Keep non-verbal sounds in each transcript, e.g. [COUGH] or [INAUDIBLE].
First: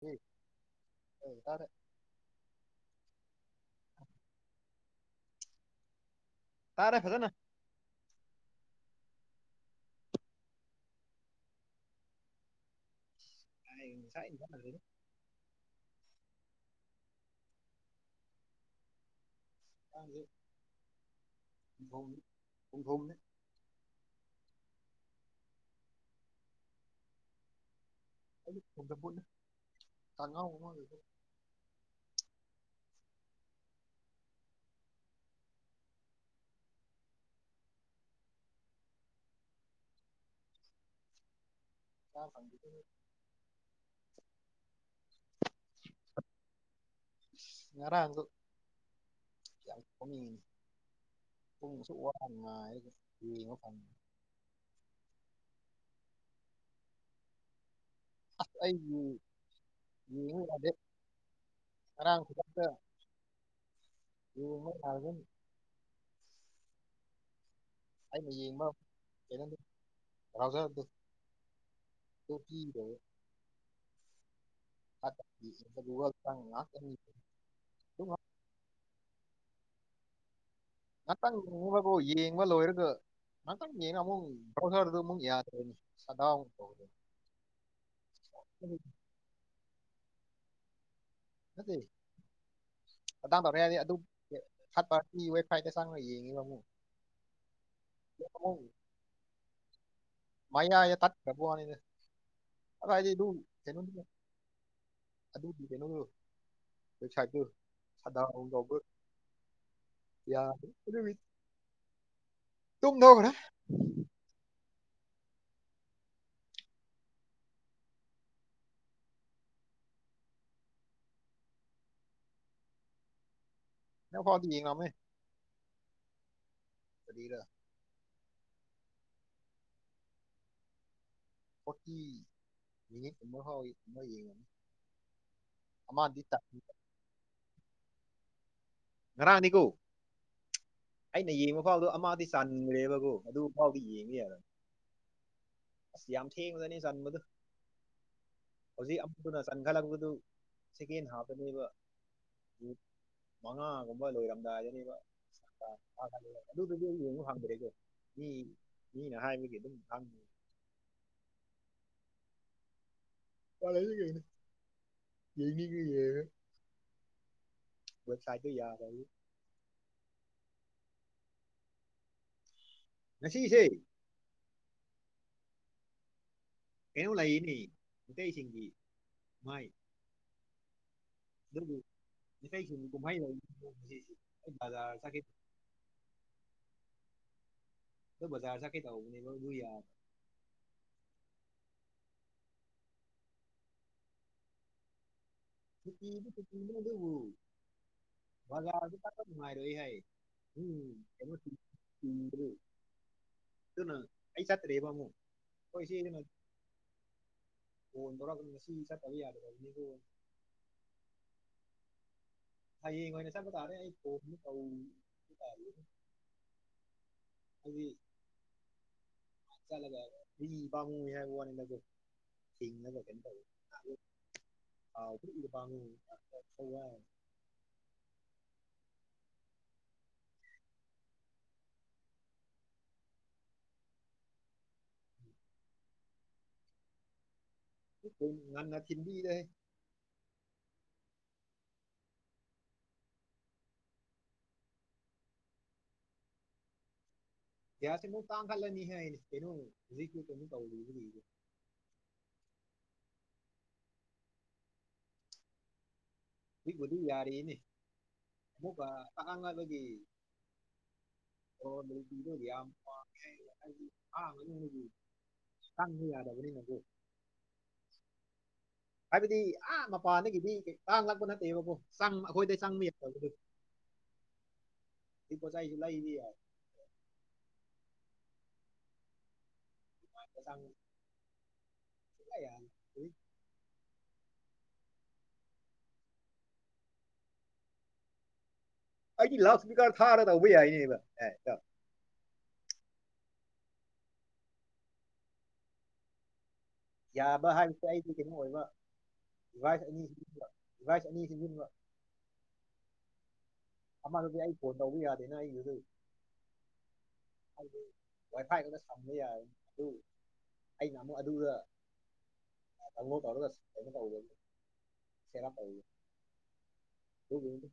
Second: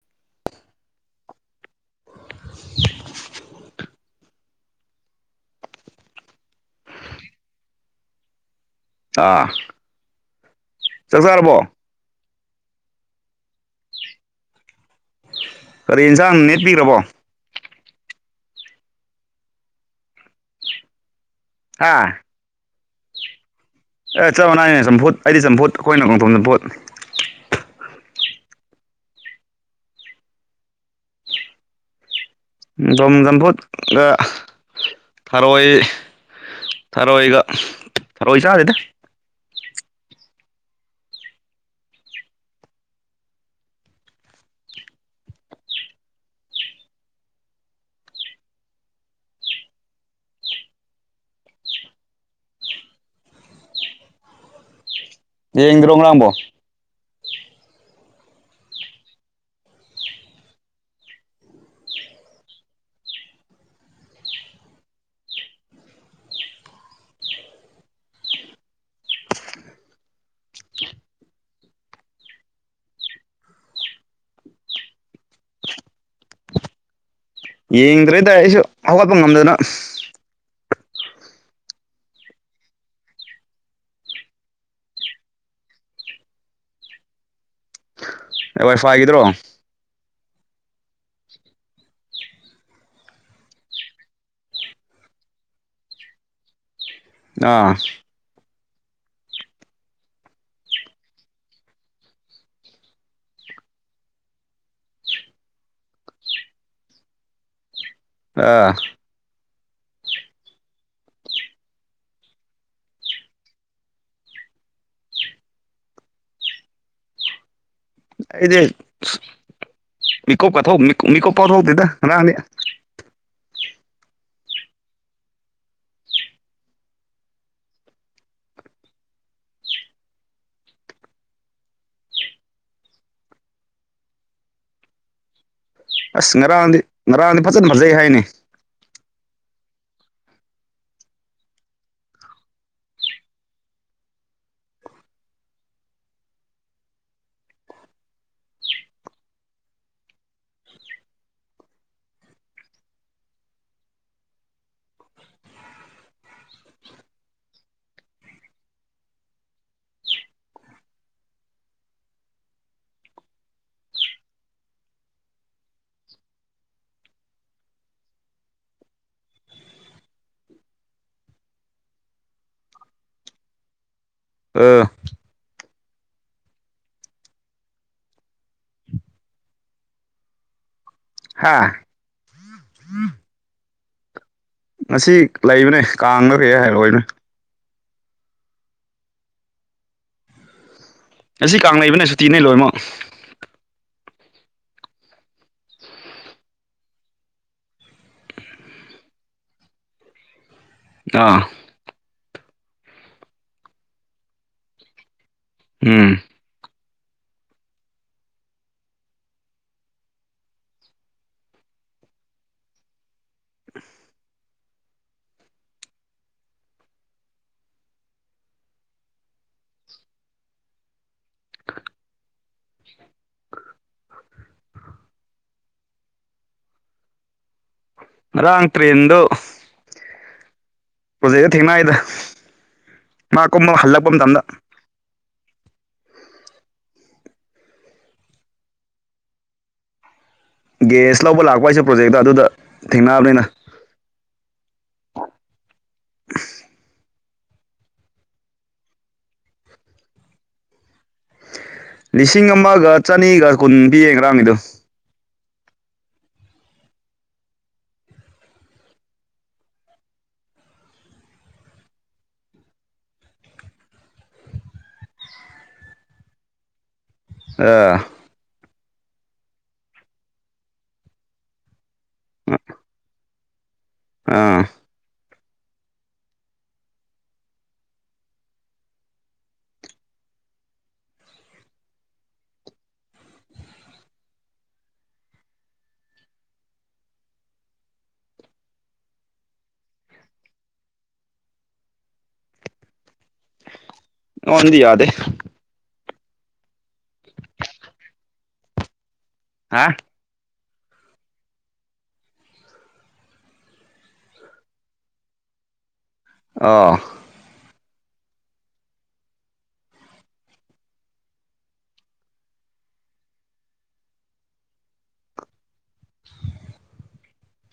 [UNINTELLIGIBLE] ꯇꯥꯔꯦ [UNINTELLIGIBLE] ꯇꯥꯔꯦ ꯐꯖꯅ ꯑꯥ ꯆꯥꯛ ꯆꯥꯔꯕꯣ? ꯍꯥꯏ ꯉꯁꯥꯏꯗꯤ ꯀꯔꯤ ꯌꯦꯟꯁꯥꯡ ꯅꯦꯠꯄꯤꯔꯕꯣ? ꯍꯂꯨ ꯍꯥ [UNINTELLIGIBLE] ꯑꯦ ꯆꯞ ꯃꯥꯟꯅꯥꯏꯅꯦ ꯆꯝꯐꯨꯠ ꯑꯩꯗꯤ ꯆꯝꯐꯨꯠ ꯑꯩꯈꯣꯏꯅ ꯉꯣꯡꯊꯣꯝ ꯆꯝꯐꯨꯠ [UNINTELLIGIBLE] ꯗꯣꯝ ꯆꯝꯕꯨꯠꯒ ꯊꯔꯣꯏ ꯊꯔꯣꯏꯒ ꯊꯔꯣꯏ ꯆꯥꯗꯦꯗ [UNINTELLIGIBLE] [INAUDIBLE] ꯉꯔꯥꯡꯗꯨ [UNINTELLIGIBLE] ꯌꯦꯡꯗ꯭ꯔꯣ ꯉꯔꯥꯡ ꯕꯣ꯫ ꯑꯁ ꯑꯩ ꯌꯦꯡ ꯌꯥꯗꯦ ꯉꯔꯥꯡ ꯈꯨꯗꯛꯇ ꯫ [UNINTELLIGIBLE] ꯑꯩꯅ ꯌꯦꯡꯕ ꯀꯩꯅꯣꯅꯤ ꯔꯥꯎꯖꯔ ꯑꯗꯨ ꯗꯣꯕꯤ ꯒꯥꯏ [UNINTELLIGIBLE] ꯑꯗꯨꯝ ꯌꯦꯡꯗ꯭ꯔꯦꯗ ꯑꯩꯁꯨ ꯍꯧꯒꯠꯄ ꯉꯝꯗꯅ ꯉꯥꯛꯇꯪ [UNINTELLIGIBLE] ꯌꯦꯡꯕ ꯂꯣꯏꯔꯒ ꯉꯥꯇꯪ ꯌꯦꯡꯉ ꯑꯃꯨꯛ ꯕꯔꯗꯨ ꯑꯃꯨꯛ ꯌꯥꯗꯦꯁꯠ ꯗꯥꯎꯟ ꯑꯃꯨꯛ [UNINTELLIGIBLE] ꯑꯦ ꯋꯥꯏ ꯐꯥꯏꯒꯤꯗ꯭ꯔꯣ ꯅꯠꯇꯦ ꯑꯗꯥ ꯇꯧꯔꯦ ꯍꯥꯏꯗꯤ ꯑꯗꯨ ꯊꯔꯠ ꯄꯥꯔꯇꯤ ꯋꯦꯕ ꯁꯥꯏꯠꯇ ꯆꯪꯉ ꯌꯦꯡꯉꯤꯕ ꯑꯃꯨꯛ ꯑꯥ [UNINTELLIGIBLE] ꯃꯌꯥꯏꯗ ꯇꯠꯈ꯭ꯔꯕ꯭ꯋꯥꯅꯤꯗ ꯀꯗꯥꯏꯗꯩ ꯑꯗꯨꯝ ꯑꯗꯨꯗꯤ ꯀꯩꯅꯣ ꯑꯩꯩ ꯁꯥꯏꯗꯨ ꯁꯗꯥꯎꯟ ꯑꯥ ꯇꯧꯕ ꯌꯥꯗꯦ ꯑꯗꯨꯒꯤ ꯇꯨꯝꯅꯒ꯭ꯔꯦ ꯑꯩꯗꯤ ꯃꯤꯀꯣꯄ ꯃꯤ ꯃꯤꯀꯣꯄꯥꯎ ꯊꯣꯛꯇꯦꯗ ꯉꯔꯥꯡꯗꯤ ꯅ ꯐꯥꯎꯗꯤ ꯌꯦꯡꯉꯝꯃꯦ ꯀꯔꯤꯔ ꯑꯣꯇꯤ ꯃꯤꯅꯤꯠꯀꯨꯝꯕ ꯍꯥꯎ ꯑꯃ ꯌꯦꯡꯉꯅꯤ꯫ ꯑꯁ ꯉꯔꯥꯡꯗꯤ ꯉꯔꯥꯡꯗꯤ ꯐꯖꯅ ꯐꯖꯩ ꯍꯥꯏꯅꯦ ꯉꯔꯥꯅꯤꯀꯣ ꯑꯩꯅ ꯌꯦꯡꯕ ꯐꯥꯎꯗꯣ ꯑꯃꯗꯤ ꯆꯟꯈ꯭ꯔꯦꯕꯀꯣ ꯑꯗꯨ ꯐꯥꯎꯗꯤ ꯌꯦꯡꯉꯦ ꯌꯥꯔ ꯑꯁ ꯌꯥꯝ ꯊꯦꯡꯂꯅꯤ ꯆꯟꯕꯗꯨ ꯍꯧꯖꯤꯛ ꯑꯃꯗꯨꯅ ꯆꯟꯈꯠꯂꯛꯄꯗꯨ ꯁꯦꯀꯦꯟ ꯍꯥꯞꯇꯅꯦꯕ ꯃꯉꯥꯒꯨꯝꯕ ꯂꯣꯏꯔꯝꯗꯥꯏꯗꯔꯤꯕ [UNINTELLIGIBLE] ꯑꯗꯨꯗꯨꯗꯤ ꯌꯦꯡ ꯍꯥꯡꯒꯔꯦꯒ ꯃꯤ ꯃꯤꯅ ꯍꯥꯏꯕꯒꯤ ꯑꯗꯨꯝ ꯈꯪꯕ ꯆꯂꯒꯅꯦ ꯌꯦꯡꯅꯤꯡ ꯌꯦꯡꯔꯒ ꯋꯁꯥꯏꯗꯤ ꯌꯥꯕꯒꯤ ꯉꯁꯤꯁꯦ ꯑꯥ ꯀꯩꯅꯣ ꯂꯩꯥꯔꯤ ꯃꯤꯇꯩꯁꯤꯡꯒꯤ ꯃꯥꯏ ꯍꯥ [UNINTELLIGIBLE] ꯉꯁꯤ ꯆꯠꯀꯦ ꯂꯩꯕꯅꯦ ꯀꯥꯡꯂꯥ ꯍꯥꯏꯔꯛꯑꯣꯏꯅꯦ꯫ ꯕꯖꯔ ꯆꯠ ꯀꯦ ꯇꯧꯕꯅꯦꯕꯥ ꯑꯗꯨ ꯌꯥꯔ ꯉꯁꯤ ꯀꯥꯡ ꯂꯩꯕꯅꯦ ꯁꯨꯇꯤꯅꯦ ꯂꯣꯏꯃꯛ ꯁꯨꯇꯤꯗꯤ ꯁꯨꯇꯤꯅꯤ ꯑꯗꯨꯕꯨ ꯕꯖꯥꯗꯤ ꯐꯖꯟ ꯅꯨꯡꯉꯥꯏꯔꯦ ꯍꯥꯏ ꯎꯝ ꯑꯥ ꯑꯩ ꯆꯠꯇꯔꯦꯕ ꯑꯃꯨꯛ꯫ ꯍꯣꯏ ꯁꯤ ꯎꯝ ꯐꯣꯟ ꯇꯧꯔꯒ ꯉꯁꯤ ꯆꯠꯇꯕ ꯌꯥꯗꯕꯖꯤꯕꯨ ꯍꯥꯏꯌꯦꯡ ꯑꯣꯏꯅ ꯆꯠꯄ ꯇꯥꯔꯦ ꯑꯩ [UNINTELLIGIBLE] ꯑꯩꯗꯤ ꯆꯠꯂꯒꯥ ꯍꯨꯏ ꯄꯥꯃꯨꯏ ꯍꯥꯏꯕ ꯑꯥꯎ ꯉꯔꯥꯡ ꯇ꯭ꯔꯦꯟꯗꯨ ꯍꯧꯖꯤꯛ ꯊꯦꯡꯅꯩꯗ ꯃꯥ ꯀꯨꯝꯕ ꯍꯜꯂꯛꯄ ꯃꯇꯝꯗ ꯉꯟꯅ ꯊꯤꯟꯕꯤꯔꯦ ꯒ꯭ꯌꯥꯁ ꯂꯧꯕ ꯂꯥꯛꯄ ꯍꯥꯏꯁꯦ ꯄ꯭ꯔꯣꯖꯦꯛꯇ ꯑꯗꯨꯗ ꯊꯦꯡꯅꯑꯕꯅꯤꯅ ꯒ꯭ꯌꯥꯁ ꯑꯃꯨꯛ ꯇꯥꯡꯈꯠꯂꯅꯤ ꯍꯥꯏ ꯀꯩꯅꯣ ꯍꯧꯖꯤꯛꯇꯨ ꯀꯩꯅꯣ ꯇꯩꯔꯤꯕꯒꯤ ꯂꯤꯁꯤꯡ ꯑꯃꯒ ꯆꯅꯤꯒ ꯀꯨꯟ ꯄꯤꯌꯦ ꯉꯔꯥꯡꯒꯤꯗꯣ꯫ ꯁꯤꯕꯨꯗꯤ ꯌꯥꯔꯤꯅꯦ ꯑꯃꯨꯛꯀ ꯑꯉꯥꯡ ꯑꯗꯨꯒꯤ ꯑꯣ ꯂꯦꯝꯕꯤꯗꯣ ꯌꯥꯝ ꯄꯥꯝꯃꯦ ꯍꯥꯏꯔ ꯇꯪꯗꯤ ꯌꯥꯗꯕꯅꯤꯅ ꯑꯗꯨ ꯑ ꯍꯥꯏꯕꯗꯤ ꯑ ꯃꯄꯥꯟꯗꯒꯤꯗꯤ ꯀꯩ ꯇꯥꯡ ꯂꯥꯛꯄ ꯅꯠꯇꯦꯕꯀꯣ ꯆꯪ ꯑꯩꯈꯣꯏꯗ ꯆꯪꯕ ꯌꯥꯕ ꯑꯥ ꯄꯣꯋꯥꯏꯖꯨ ꯂꯩꯔꯤꯌꯣ ꯆ ꯌꯥ ꯑꯩꯗꯤ ꯂꯥꯎ ꯏꯁꯄꯤꯀꯥꯔ ꯊꯥꯔꯒ ꯇꯧꯕ ꯌꯥꯏꯅꯦꯕ ꯑꯦ ꯉꯣꯟꯗꯤ ꯌꯥꯗꯦ ꯌꯥꯕ ꯍꯥꯏꯖ ꯑꯩꯗꯤ ꯀꯩꯅꯣ ꯑꯣꯏꯕ ꯍꯥ ꯗꯤꯚꯥꯏꯁ ꯑꯅꯤ ꯁꯤꯖꯤꯟꯕ ꯗꯤꯚꯥꯏꯁ ꯑꯅꯤ ꯁꯤꯖꯤꯟꯕ ꯑꯃꯗꯨꯗꯤ ꯑꯩ ꯐꯣꯟ ꯇꯧꯕ ꯌꯥꯗꯦꯅ ꯑꯩꯒꯤꯗꯤ ꯑꯣ ꯋꯥꯏꯐꯥꯏ ꯈꯔ ꯁꯝꯕ ꯌꯥꯔ ꯗꯤ ꯑꯩꯅ ꯑꯃꯨꯛ ꯑꯗꯨꯗ ꯪꯉ ꯇꯧꯔꯗ ꯀ ꯇꯧꯗ ꯁꯔ ꯄꯒ ꯑꯗꯨꯒꯤ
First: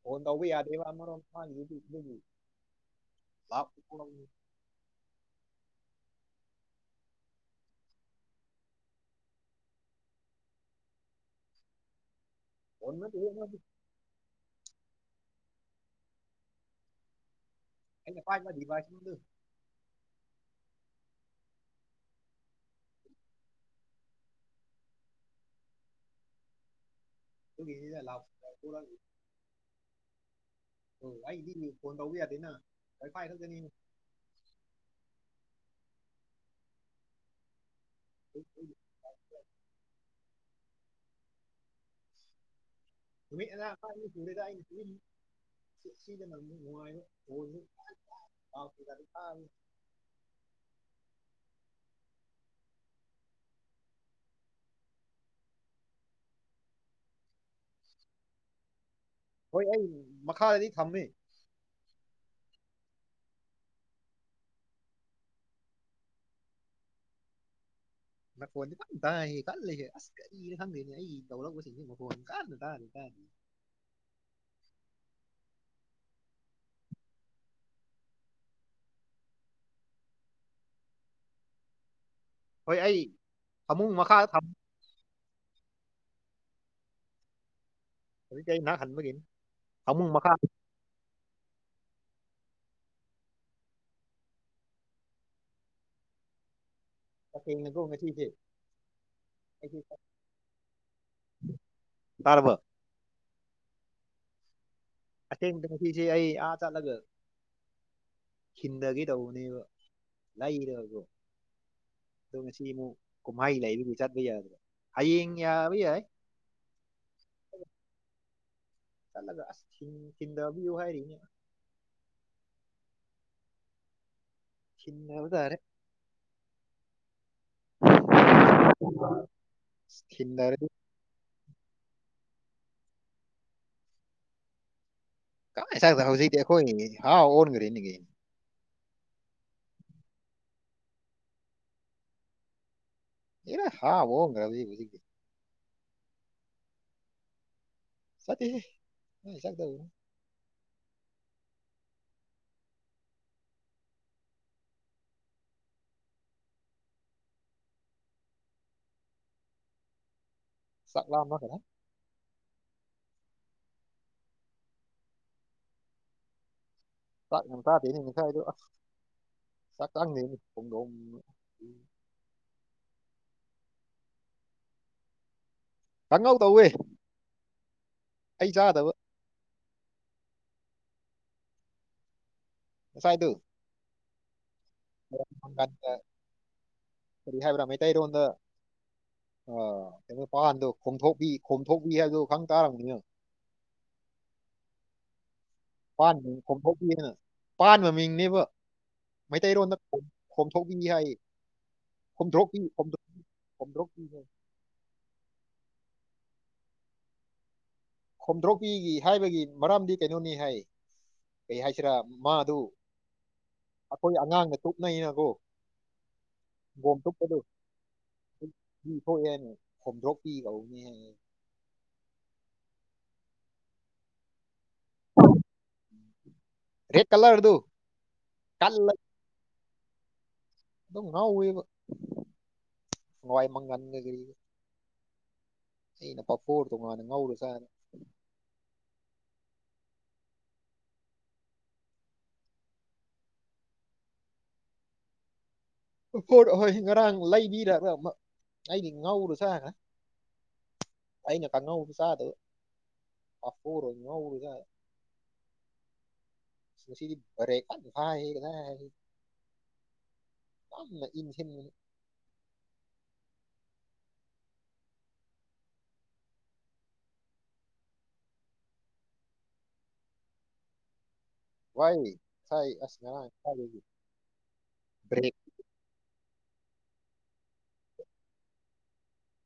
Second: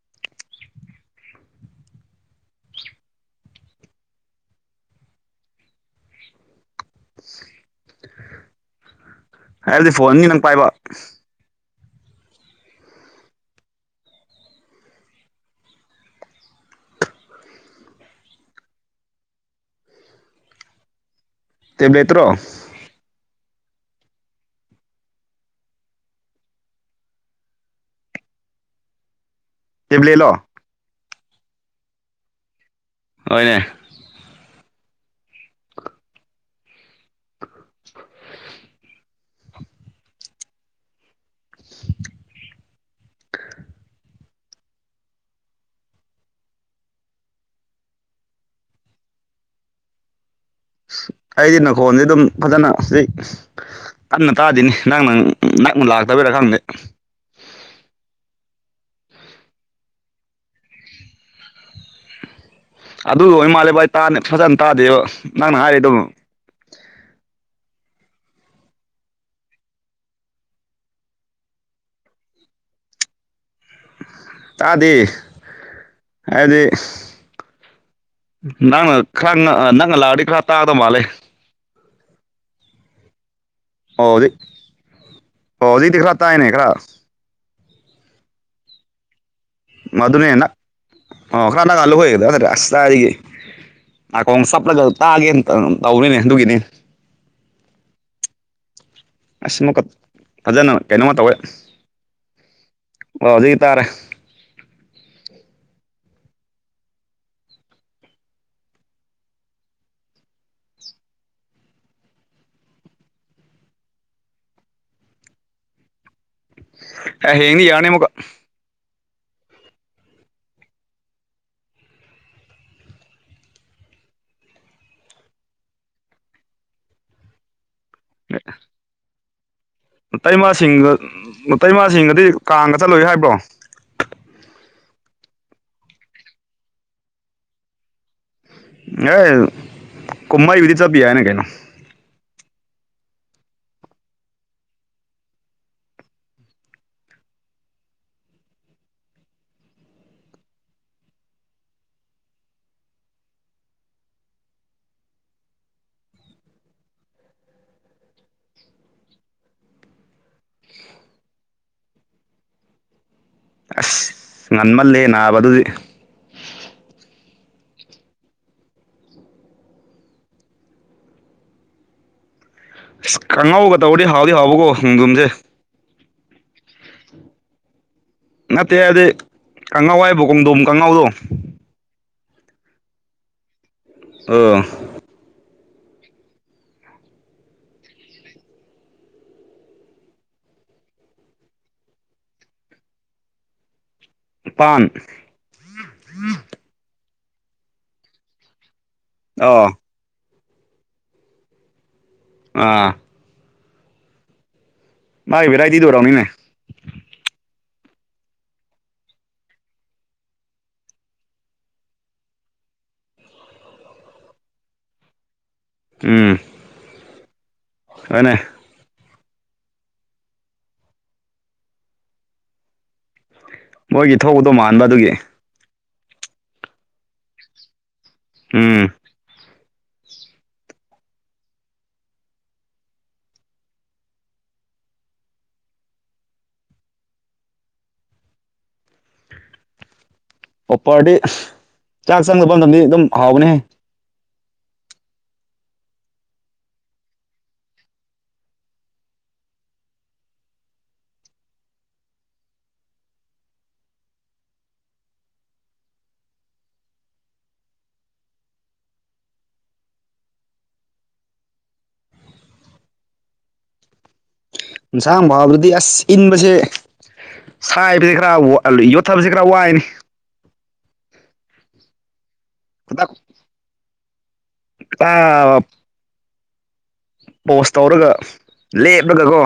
ꯐꯣꯟ ꯇꯧꯕ ꯌꯥꯗꯦꯕ ꯑꯃꯔꯣꯝ ꯃꯥꯒꯤꯗꯨꯗꯤ ꯑꯗꯨꯒꯤ ꯆꯥꯄ ꯀ ꯍꯥꯏꯕꯗꯤ ꯐꯣꯟꯅꯤ ꯅꯪ ꯄꯥꯏꯕ ꯑꯣ ꯑꯩꯅ ꯄ ꯗꯤꯕꯥꯁꯗ ꯇꯦꯕ꯭ꯂꯦꯇ꯭ꯔꯣ [UNINTELLIGIBLE] ꯇꯦꯕ꯭ꯂꯦꯠꯂꯣ ꯎꯝ ꯑꯩꯗꯤ ꯃꯤꯁꯀꯣꯜ ꯇꯧꯕ ꯌꯥꯗꯦꯅ ꯀꯔꯤ ꯍꯣꯏꯅꯦ ꯐꯥꯏꯈ꯭ꯔꯗꯅꯤ [INAUDIBLE] [UNINTELLIGIBLE] ꯁꯗ ꯍꯥꯏ ꯁꯤꯗ ꯅꯨꯡꯉꯥꯏꯅ ꯑꯩꯗꯤ ꯅꯅꯥꯈꯣꯟꯗꯤ ꯑꯗꯨꯝ ꯐꯖꯅ ꯍꯧꯖꯤꯛ ꯀꯟꯅ ꯇꯥꯗꯤꯅꯤ ꯅꯪ ꯅꯪ ꯅꯪꯅ ꯂꯥꯛꯇꯕꯔꯥ ꯈꯪꯗꯦ ꯍꯣꯏ ꯑꯩ ꯃꯈꯥꯗꯗꯤ ꯊꯝꯃꯤ ꯑꯗꯨꯒ ꯑꯣꯏꯅ ꯃꯥꯜꯂꯦ ꯚꯥꯏ ꯇꯥ ꯐꯖꯅ ꯇꯥꯗꯦꯕ ꯅꯪꯅ ꯍꯥꯏꯔꯦꯗꯕꯅꯣ ꯃꯈꯣꯟꯗꯤ ꯀꯟꯅ ꯇꯥꯏꯌꯦ ꯈꯜꯜꯂꯤꯁꯦ ꯑꯁ ꯀꯔꯤꯅꯣ ꯈꯪꯗꯦꯅꯦ ꯑꯩ ꯂꯧꯧꯔꯛꯎꯁꯤꯅꯦ ꯃꯈꯣꯟ ꯀꯟꯅ ꯇꯥꯔꯤ ꯇꯥꯔꯤ ꯇꯥꯗꯤ ꯍꯥꯏꯕꯗꯤ ꯅꯪꯅ ꯈꯔ ꯅꯪꯅ ꯂꯥꯛꯑꯗꯤ ꯈꯔ ꯇꯥꯗꯕ ꯃꯥꯜꯂꯦ ꯍꯣꯏ ꯑꯩ ꯐꯃꯨꯡ ꯃꯈꯥꯗ ꯑꯣꯖꯤ ꯊꯝ ꯑꯣꯖꯤꯗꯤ ꯈꯂ ꯇꯑꯅꯦ ꯈꯔ ꯀ ꯀꯩ ꯅꯥ ꯈꯥꯟꯕꯒꯦꯅꯤ ꯃꯗꯨꯅꯦ ꯅ ꯑꯣ ꯈꯔ ꯅꯅꯥꯀ ꯂꯧ ꯍꯒꯦꯗ ꯍꯥꯏꯇꯥꯔꯦ ꯑꯁ ꯇꯒꯤ ꯅꯥꯀꯣꯡ ꯆꯞꯂꯒ ꯇꯥꯒꯦꯅ ꯇꯧꯔꯤꯅꯦ ꯑꯗꯨꯒꯤꯅꯤ ꯀꯈꯦꯡꯅꯗꯣꯡ ꯉ ꯁꯤꯁꯦ ꯑꯁ ꯑꯃꯨꯛꯀ ꯐꯖꯅ ꯀꯩꯅꯣꯝꯃ ꯇꯧꯋꯦ ꯇꯥꯔꯕꯣ ꯑꯣ ꯍꯧꯖꯤꯛꯇꯥꯔꯦ ꯑꯆꯦꯡꯁꯤ ꯑꯩ ꯑꯥ ꯆꯂꯒ ꯈꯤꯟꯊꯒꯦ ꯇꯧꯕꯅꯦꯕ ꯂꯩꯀꯣ ꯑꯗꯣ ꯉꯁꯤ ꯑꯃꯨꯛ ꯀꯨꯝꯍꯩ ꯂꯩꯕꯒꯤ ꯆꯠꯄ ꯌꯥꯗ꯭ꯔ ꯍꯌꯦꯡ ꯌꯥꯕ ꯌꯥꯏ ꯑ ꯍꯦꯅꯤ ꯌꯥꯅꯤꯦ ꯃꯨꯀ ꯆꯠꯂꯒ ꯑꯁ ꯆꯤꯟꯗꯕꯤꯌꯨ ꯍꯥꯏꯔꯤꯅꯦ ꯍꯟꯅꯕꯗꯥꯔꯦ [INAUDIBLE] ꯊꯤꯟꯗꯔꯗꯤ ꯇꯩꯃꯁꯤꯡꯒꯇꯩꯃꯁꯤꯡꯒꯗꯤ ꯀꯥꯡꯒ ꯆꯠꯂꯣꯏꯏ ꯍꯥꯏꯕ꯭ꯔꯣ ꯀꯥꯏ ꯁ ꯍꯧꯖꯤꯛꯇꯤ ꯑꯩꯈꯣꯏ ꯍꯥꯎ ꯑꯣꯟꯈ꯭ꯔꯦꯅꯤꯒꯤ ꯑ ꯃꯥꯏꯕꯤꯗꯤ ꯆꯞꯄꯤ ꯌꯥꯏꯅ ꯀꯩꯅꯣ ꯑꯦꯅꯦ ꯍꯥꯥꯎꯕꯣꯡꯒ꯭ꯔꯖꯤꯛ ꯍꯧꯖꯤꯛ ꯁꯇ ꯆꯗꯕꯨ ꯆꯠꯂꯝ ꯀꯔ ꯑꯁ ꯉꯟꯃꯜꯂꯦ ꯅꯥꯕ ꯑꯗꯨꯗꯤ ꯆꯥꯛ ꯌꯥꯝ ꯇꯥꯗꯦꯅꯦꯁꯥꯏꯗꯣ ꯑꯁ ꯆꯥꯛ ꯆꯪꯗꯦꯅꯤ ꯍꯣꯡꯗꯣꯡ ꯎ ꯑꯁ ꯀꯥꯡꯉꯧꯒ ꯇꯧꯔꯗꯤ ꯍꯥꯎꯗꯤ ꯍꯥꯎꯕꯀꯣ ꯈꯣꯡꯗꯣꯝꯁꯦ ꯀꯪꯍꯧ ꯇꯧꯋꯦ ꯑꯩ ꯅꯠꯇꯦ ꯆꯥꯗꯕ ꯍꯥꯏꯗꯤ ꯀꯪꯉꯧ ꯍꯥꯏꯕ ꯀꯣꯡꯗꯣꯝ ꯀꯥꯡꯉꯧꯗꯣ ꯉꯥꯁꯥꯏꯗꯨ ꯑ ꯗ ꯀꯔꯤ ꯍꯥꯏꯕ꯭ꯔꯥ ꯃꯩꯇꯩꯔꯣꯟꯗ ꯑ ꯀꯩꯅꯣ ꯄꯥꯟꯗꯣ ꯈꯣꯝꯊꯣꯛꯄꯤ ꯈꯣꯝꯊꯣꯛꯄꯤ ꯍꯥꯏꯕꯗꯣ ꯈꯪ ꯇꯥꯔꯕꯅꯤꯅ ꯄꯥꯟ ꯃꯤꯡ ꯈꯣꯝꯊꯣꯛꯄꯤꯅ ꯄꯥꯟꯕ ꯃꯃꯤꯡꯅꯦꯕ ꯑꯣ ꯃꯩꯇꯩꯔꯣꯟꯗ ꯍꯣꯝꯊꯣꯛꯄꯤꯅꯤ ꯍꯥꯏ ꯈꯣꯝꯊꯣꯛꯄꯤ ꯑꯥ ꯈꯣꯝꯊꯣꯛꯄꯤꯅꯤ ꯃꯥꯏ ꯚꯦꯔꯥꯏꯇꯤꯗꯣ ꯑꯣꯏꯔꯝꯅꯤꯅꯦ ꯈꯣꯝꯊꯣꯛꯄꯤꯈꯤ ꯍꯥꯏꯕꯒꯤ ꯃꯔꯝꯗꯤ ꯀꯩꯅꯣꯅꯤ ꯍꯥꯏ ꯀꯩ ꯍꯥꯏꯁꯤꯔꯥ ꯃꯥꯗꯨ ꯑꯩꯈꯣꯏ ꯑꯉꯥꯡꯗ ꯇꯨꯞꯅꯩꯅꯀꯣ ꯎꯝ ꯝꯨ ꯀꯗꯣ ꯍꯣꯏꯅꯦ ꯄꯤ ꯊꯣꯛꯑꯦꯅꯦ ꯈꯣꯝꯗ꯭ꯔꯣꯛꯄꯤꯈꯧꯅꯦ ꯃꯣꯏꯒꯤ ꯊꯧꯕꯗꯣ ꯃꯥꯟꯕ ꯑꯗꯨꯒꯤ ꯔꯦꯠ ꯀꯂ꯭ꯔ ꯑꯗꯨ ꯎꯝ ꯑꯗꯨꯝ ꯉꯥꯎꯋꯦꯕ ꯍꯋꯥꯏ ꯃꯪꯒꯟꯒ ꯀ ꯑꯩꯅ ꯄꯥꯐꯣꯔ ꯇꯣꯡꯉꯥꯟꯅꯤ ꯉꯧꯔꯨꯁꯥꯅꯤ ꯑꯣꯄꯔꯗꯤ ꯆꯥꯛ ꯆꯪꯗꯕ ꯃꯇꯝꯗꯤ ꯑꯗꯨꯝ ꯍꯥꯎꯒꯅꯤ ꯄꯣꯠ ꯍꯣꯏ ꯉꯔꯥꯡ ꯂꯩꯕꯤꯔꯒ ꯑꯩꯗꯤ ꯉꯥꯎꯔꯨ ꯁꯥꯥꯅ ꯑꯩꯅ ꯀꯪꯉꯧ ꯆꯥꯗꯕ ꯄꯐꯣꯔ ꯑꯣꯏꯅ ꯉꯧꯔ ꯆꯥꯏ ꯉꯁꯤꯗꯤ [UNINTELLIGIBLE] ꯌꯥꯝꯅ ꯏꯟꯁꯤꯅꯤ ꯏꯟꯁꯥꯡ ꯐꯥꯎꯕꯗꯤ ꯑꯁ ꯏꯟꯕꯁꯦ ꯁꯥꯏꯕꯁꯤ ꯈꯔ ꯌꯣꯠꯊꯕꯁꯤ ꯈꯔ ꯋꯥꯏꯅꯦ ꯋꯥꯏ ꯊꯥꯏ ꯈꯨꯗꯛ ꯑꯁ ꯈꯨꯗꯥ [UNINTELLIGIBLE] ꯄꯣꯁ ꯇꯧꯔꯒ ꯂꯦꯞꯂꯒꯀꯣ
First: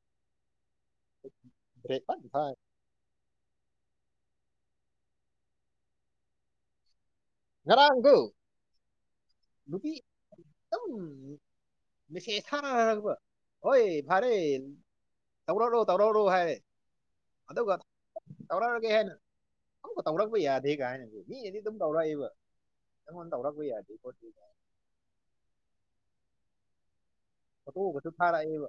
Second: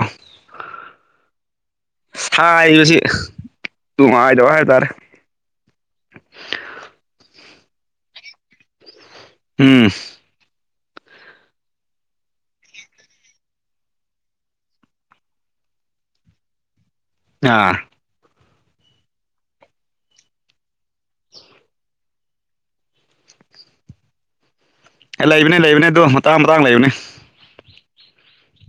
ꯕ꯭ꯔꯦꯛ ꯐꯖꯅ ꯐꯥꯏ ꯁꯥꯏꯕꯁꯤ ꯅꯨꯡꯉꯥꯏꯇꯕ ꯍꯥꯏꯇꯥꯔꯦ ꯉꯔꯥꯡꯗꯨ ꯎꯝ ꯅꯨꯄꯤ ꯗꯨꯝ [UNINTELLIGIBLE] ꯑꯣ ꯐꯔꯦ ꯇꯧꯔꯛꯔꯣ ꯇꯧꯔꯛꯔꯣ ꯍꯥꯏ ꯑꯥ ꯑꯗꯨꯒ ꯇꯧꯔꯛꯑꯒꯦ ꯍꯥꯏꯅ ꯇꯧꯔꯛꯄ ꯌꯥꯗ ꯗꯦ ꯀꯥꯏꯅ ꯃꯤꯅꯗꯤ ꯑꯗꯨꯝ ꯇꯧꯔꯛꯏꯕ ꯅꯪꯉꯣꯟꯗ ꯇꯧꯔꯛꯄ ꯌꯥꯗꯦ ꯈꯣꯠꯇ ꯑꯦ ꯂꯩꯕꯅꯤ ꯂꯩꯕꯅꯤ ꯑꯗꯣ ꯃꯇꯥꯡ ꯃꯇꯥꯡ ꯂꯩꯕꯅꯤ ꯐꯣꯇꯣꯒꯁꯨ ꯊꯥꯔꯛꯑꯦꯕ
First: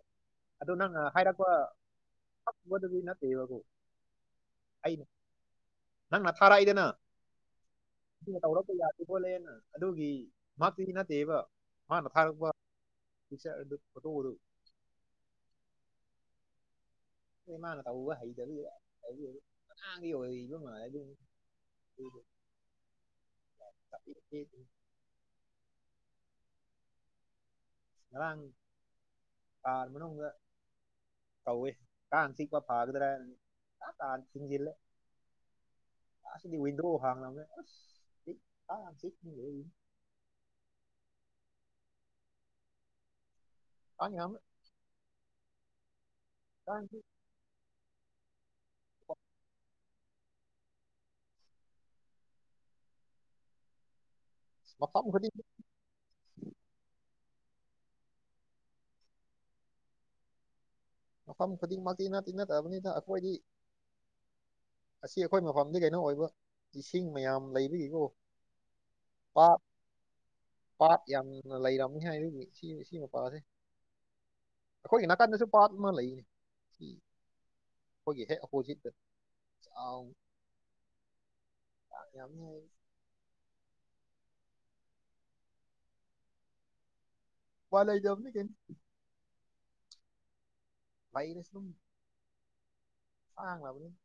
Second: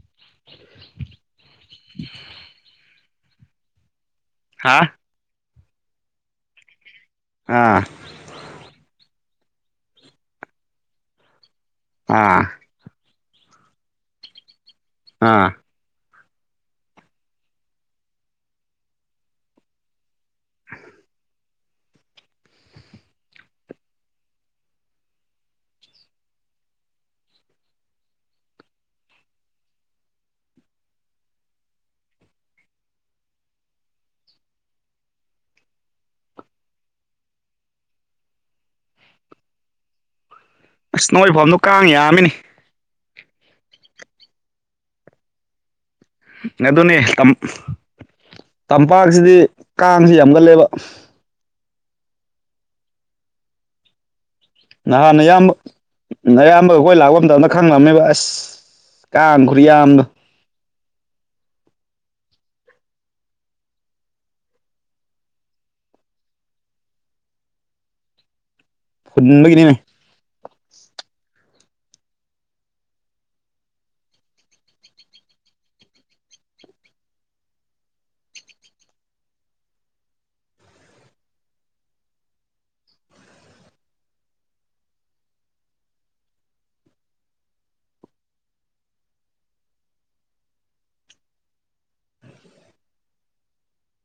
ꯑꯗꯨ ꯅꯪꯅ ꯍꯥꯏꯔꯛꯄꯕꯗꯨꯗꯤ ꯅꯠꯇꯦꯕꯀꯣ ꯍꯥ ꯑꯩꯅ ꯅꯪꯅ ꯊꯥꯔꯛꯏꯗꯅ ꯑꯥ ꯁꯤꯅ ꯇꯧꯔꯛꯄ ꯌꯥꯗꯦ ꯈꯣꯠꯂꯦꯅ ꯑꯗꯨꯒꯤ ꯃꯍꯥꯛꯇꯨꯗꯤ ꯅꯠꯇꯦꯕ ꯃꯥꯅ ꯑꯥ ꯊꯥꯔꯛꯄ ꯄꯤꯛꯆꯔꯗꯨ ꯐꯣꯇꯣꯗꯨ ꯑꯥ ꯑ ꯃꯥꯅ ꯇꯧꯕ ꯍꯩꯗꯕ ꯑꯉꯥꯡꯒꯤ ꯑꯣꯏꯕ ꯃꯥ ꯑꯗꯨꯅꯤ [INAUDIBLE] ꯉꯔꯥꯡ ꯀꯥꯔ ꯃꯅꯨꯡꯗ ꯀꯧꯋꯦ ꯀꯥꯡ ꯆꯤꯛꯄ ꯐꯒꯗ꯭ꯔ ꯐꯒꯗ꯭ꯔ ꯍꯥꯏꯔ ꯀꯥꯟ [UNINTELLIGIBLE] ꯉꯁꯤꯗꯤ ꯋꯤꯟꯗ꯭ꯔꯣ ꯍꯥꯡꯂꯥꯃꯦ ꯑꯁ ꯅꯣꯏꯐꯝꯗꯨꯣ ꯀꯥꯡ ꯌꯥꯝꯃꯤꯅꯤ ꯑꯩ ꯌꯥꯝ ꯀꯥꯡ ꯑꯗꯨꯅꯦ ꯇꯝꯄꯥꯛꯁꯤꯗꯤ ꯀꯥꯡꯁꯤ ꯌꯥꯝꯒꯜꯂꯦꯕ ꯃꯐꯝ ꯅꯍꯥꯟ ꯅ ꯈꯨꯗꯤꯡ ꯌꯥꯝ ꯅꯌꯥꯝꯕ ꯑꯩꯈꯣꯏ ꯂꯥꯛꯄ ꯃꯇꯝꯗ ꯈꯪꯂꯝꯃꯦꯕ ꯑꯁ ꯀꯥꯡ ꯈꯨꯌꯥꯝꯗꯣ ꯃꯐꯝ ꯈꯨꯗꯤꯡꯃꯛꯇꯤ ꯅ ꯇꯤ ꯅꯗꯕꯅꯤꯅ ꯑꯩꯈꯣꯏꯗꯤ ꯑꯁꯤ ꯑꯩꯈꯣꯏ ꯃꯐꯝꯗꯤ ꯀꯩꯅꯣ ꯑꯣꯏꯕ ꯏꯁꯤꯡ ꯃꯌꯥꯝ ꯂꯩꯕꯒꯤꯀꯣ ꯄꯥꯠ ꯐꯨꯠꯅꯤꯡꯒꯤꯅꯅꯦꯅꯦ ꯄꯥꯠ ꯌꯥꯝꯅ ꯂꯩꯔꯝꯅꯤ ꯍꯥꯏ ꯑꯗꯨꯅꯤ ꯁꯤ ꯁꯤ ꯃꯄꯥꯁꯦ ꯑꯩꯈꯣꯏꯒꯤ ꯅꯥꯀꯟꯗꯁꯨ ꯄꯥꯠ ꯑꯃ ꯂꯩꯌꯦ ꯑꯩꯈꯣꯏꯒꯤ ꯍꯦꯛ ꯑꯣꯄꯣꯖꯤꯠꯇ ꯦ ꯌꯥꯝꯅ ꯋꯥꯣꯏꯜ ꯂꯩ ꯍꯥꯏꯖꯕꯅ ꯀꯩ [UNINTELLIGIBLE] ꯋꯥꯩꯔꯁꯨꯝ [UNINTELLIGIBLE]